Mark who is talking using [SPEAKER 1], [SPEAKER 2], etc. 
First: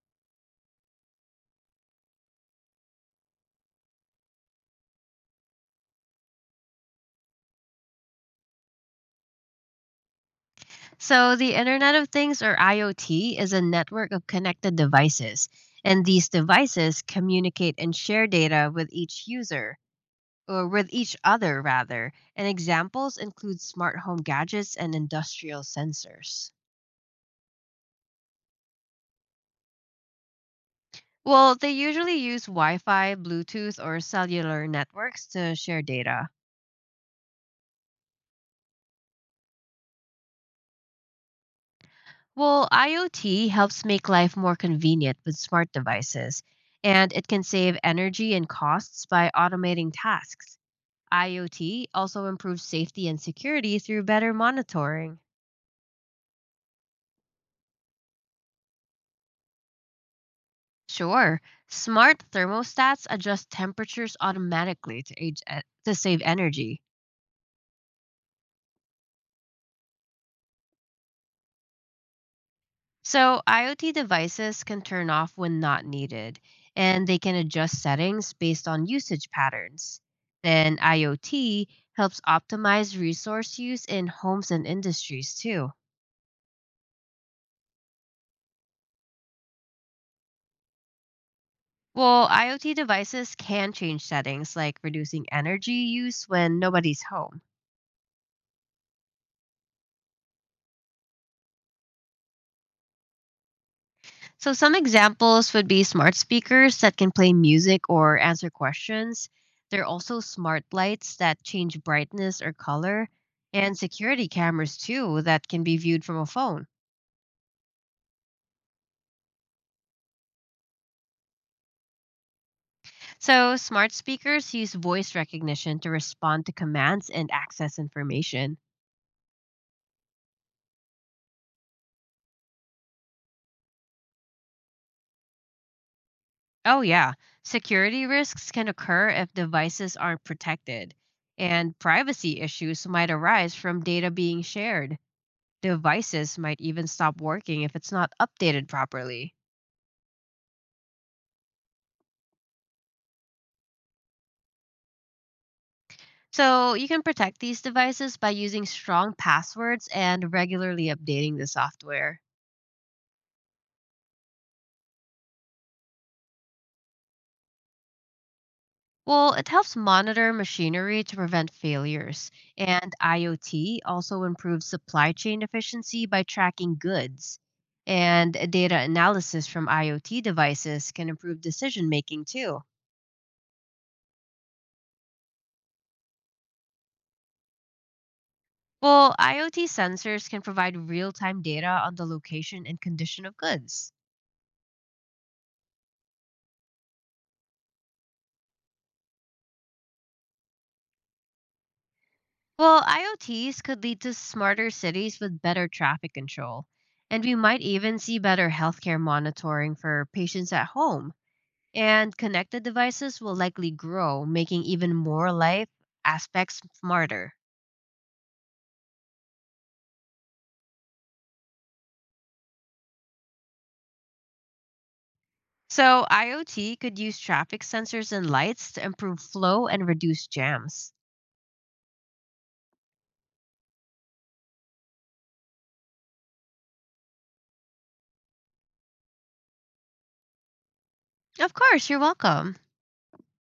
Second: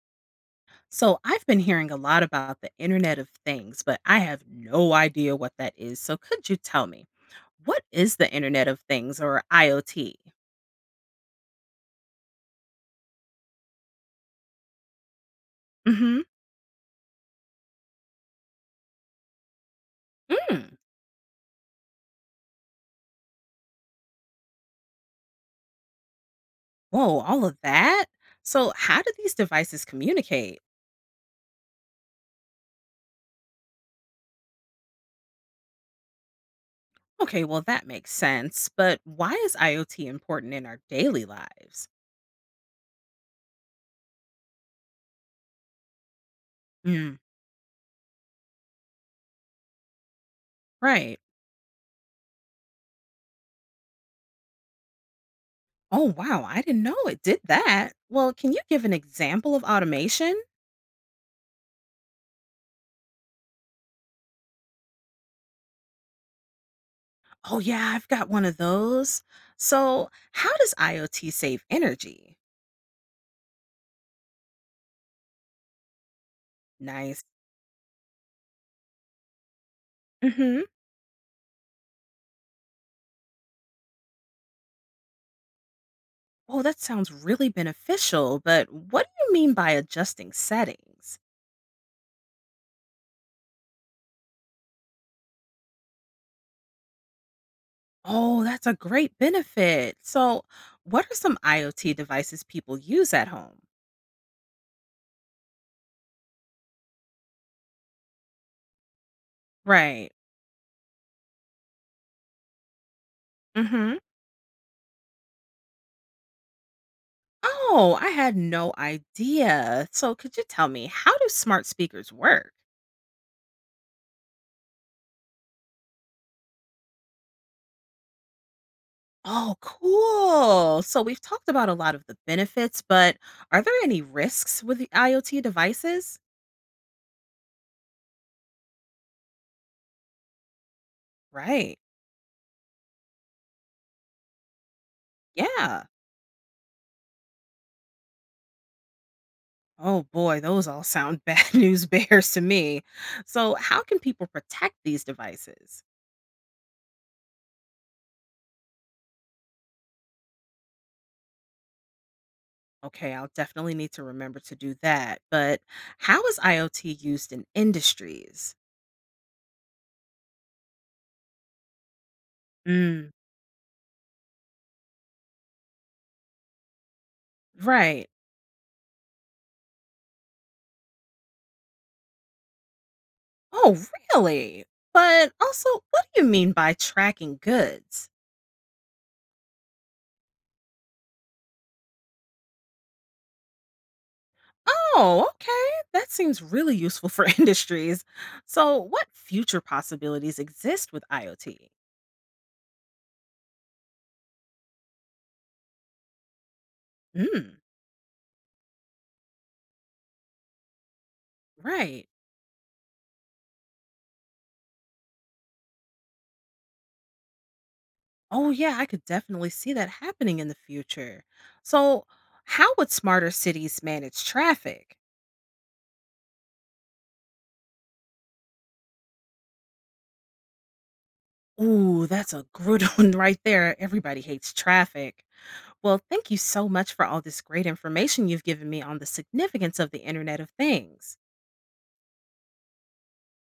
[SPEAKER 1] So I've been hearing a lot about the Internet of Things, but I have no idea what that is. So could you tell me, what is the Internet of Things or IoT?
[SPEAKER 2] So, the Internet of Things or IoT is a network of connected devices, and
[SPEAKER 1] Mm-hmm.
[SPEAKER 2] these devices communicate and share data with each user, or
[SPEAKER 1] Mm.
[SPEAKER 2] with each other, rather. And examples include smart home gadgets and industrial sensors.
[SPEAKER 1] Whoa, all of that? So how do these devices communicate?
[SPEAKER 2] Well, they usually use Wi Fi, Bluetooth, or cellular networks to share data.
[SPEAKER 1] Okay, well that makes sense, but why is IoT important in our daily lives?
[SPEAKER 2] Well, IoT helps make life more convenient with smart devices, and
[SPEAKER 1] Mm,
[SPEAKER 2] it can save energy and costs by automating tasks.
[SPEAKER 1] right.
[SPEAKER 2] IoT also improves safety and security through better monitoring.
[SPEAKER 1] Oh wow, I didn't know it did that. Well, can you give an example of automation?
[SPEAKER 2] Sure, smart thermostats adjust temperatures automatically to save energy.
[SPEAKER 1] Oh, yeah, I've got one of those. So, how does IoT save energy?
[SPEAKER 2] So, IoT devices can turn off when not needed, and they
[SPEAKER 1] Nice.
[SPEAKER 2] can adjust settings based on usage patterns.
[SPEAKER 1] Hmm.
[SPEAKER 2] Then, IoT helps optimize resource use in homes and industries too.
[SPEAKER 1] Oh, that sounds really beneficial, but what do you mean by adjusting settings?
[SPEAKER 2] Well, IoT devices can change settings like reducing energy use when nobody's home.
[SPEAKER 1] Oh, that's a great benefit. So, what are some IoT devices people use at home?
[SPEAKER 2] So, some examples would be smart speakers that can play music or answer questions. There are
[SPEAKER 1] Right.
[SPEAKER 2] also smart lights that change brightness or color, and
[SPEAKER 1] Hmm.
[SPEAKER 2] security cameras too that can be viewed from a phone.
[SPEAKER 1] Oh, I had no idea. So, could you tell me, how do smart speakers work?
[SPEAKER 2] So, smart speakers use voice recognition to respond to commands and access information.
[SPEAKER 1] Oh, cool. So we've talked about a lot of the benefits, but are there any risks with the IoT devices?
[SPEAKER 2] Oh, yeah, security risks can occur if devices aren't protected, and
[SPEAKER 1] Right.
[SPEAKER 2] privacy issues might arise from data being shared.
[SPEAKER 1] Yeah.
[SPEAKER 2] Devices might even stop working if it's not updated properly.
[SPEAKER 1] Oh boy, those all sound bad news bears to me. So, how can people protect these devices?
[SPEAKER 2] So, you can protect these devices by using strong passwords and regularly updating the software.
[SPEAKER 1] Okay, I'll definitely need to remember to do that. But how is IoT used in industries?
[SPEAKER 2] Well, it helps monitor machinery to prevent failures, and
[SPEAKER 1] Mm,
[SPEAKER 2] IoT also improves supply chain efficiency by tracking goods.
[SPEAKER 1] right.
[SPEAKER 2] And data analysis from IoT devices can improve decision making too.
[SPEAKER 1] Oh, really? But also, what do you mean by tracking goods?
[SPEAKER 2] Well, IoT sensors can provide real time data on the location and condition of goods.
[SPEAKER 1] Oh, okay. That seems really useful for industries. So, what future possibilities exist with IoT?
[SPEAKER 2] Well, IoTs could lead to smarter cities with better traffic control, and we might
[SPEAKER 1] Mm,
[SPEAKER 2] even see better healthcare monitoring for patients at home.
[SPEAKER 1] right.
[SPEAKER 2] And connected devices will likely grow, making even more life aspects smarter.
[SPEAKER 1] Oh, yeah, I could definitely see that happening in the future. So, how would smarter cities manage traffic?
[SPEAKER 2] So, IoT could use traffic sensors and lights to improve flow and reduce jams.
[SPEAKER 1] Ooh, that's a good one right there. Everybody hates traffic. Well, thank you so much for all this great information you've given me on the significance of the Internet of Things.
[SPEAKER 2] Of course, you're welcome.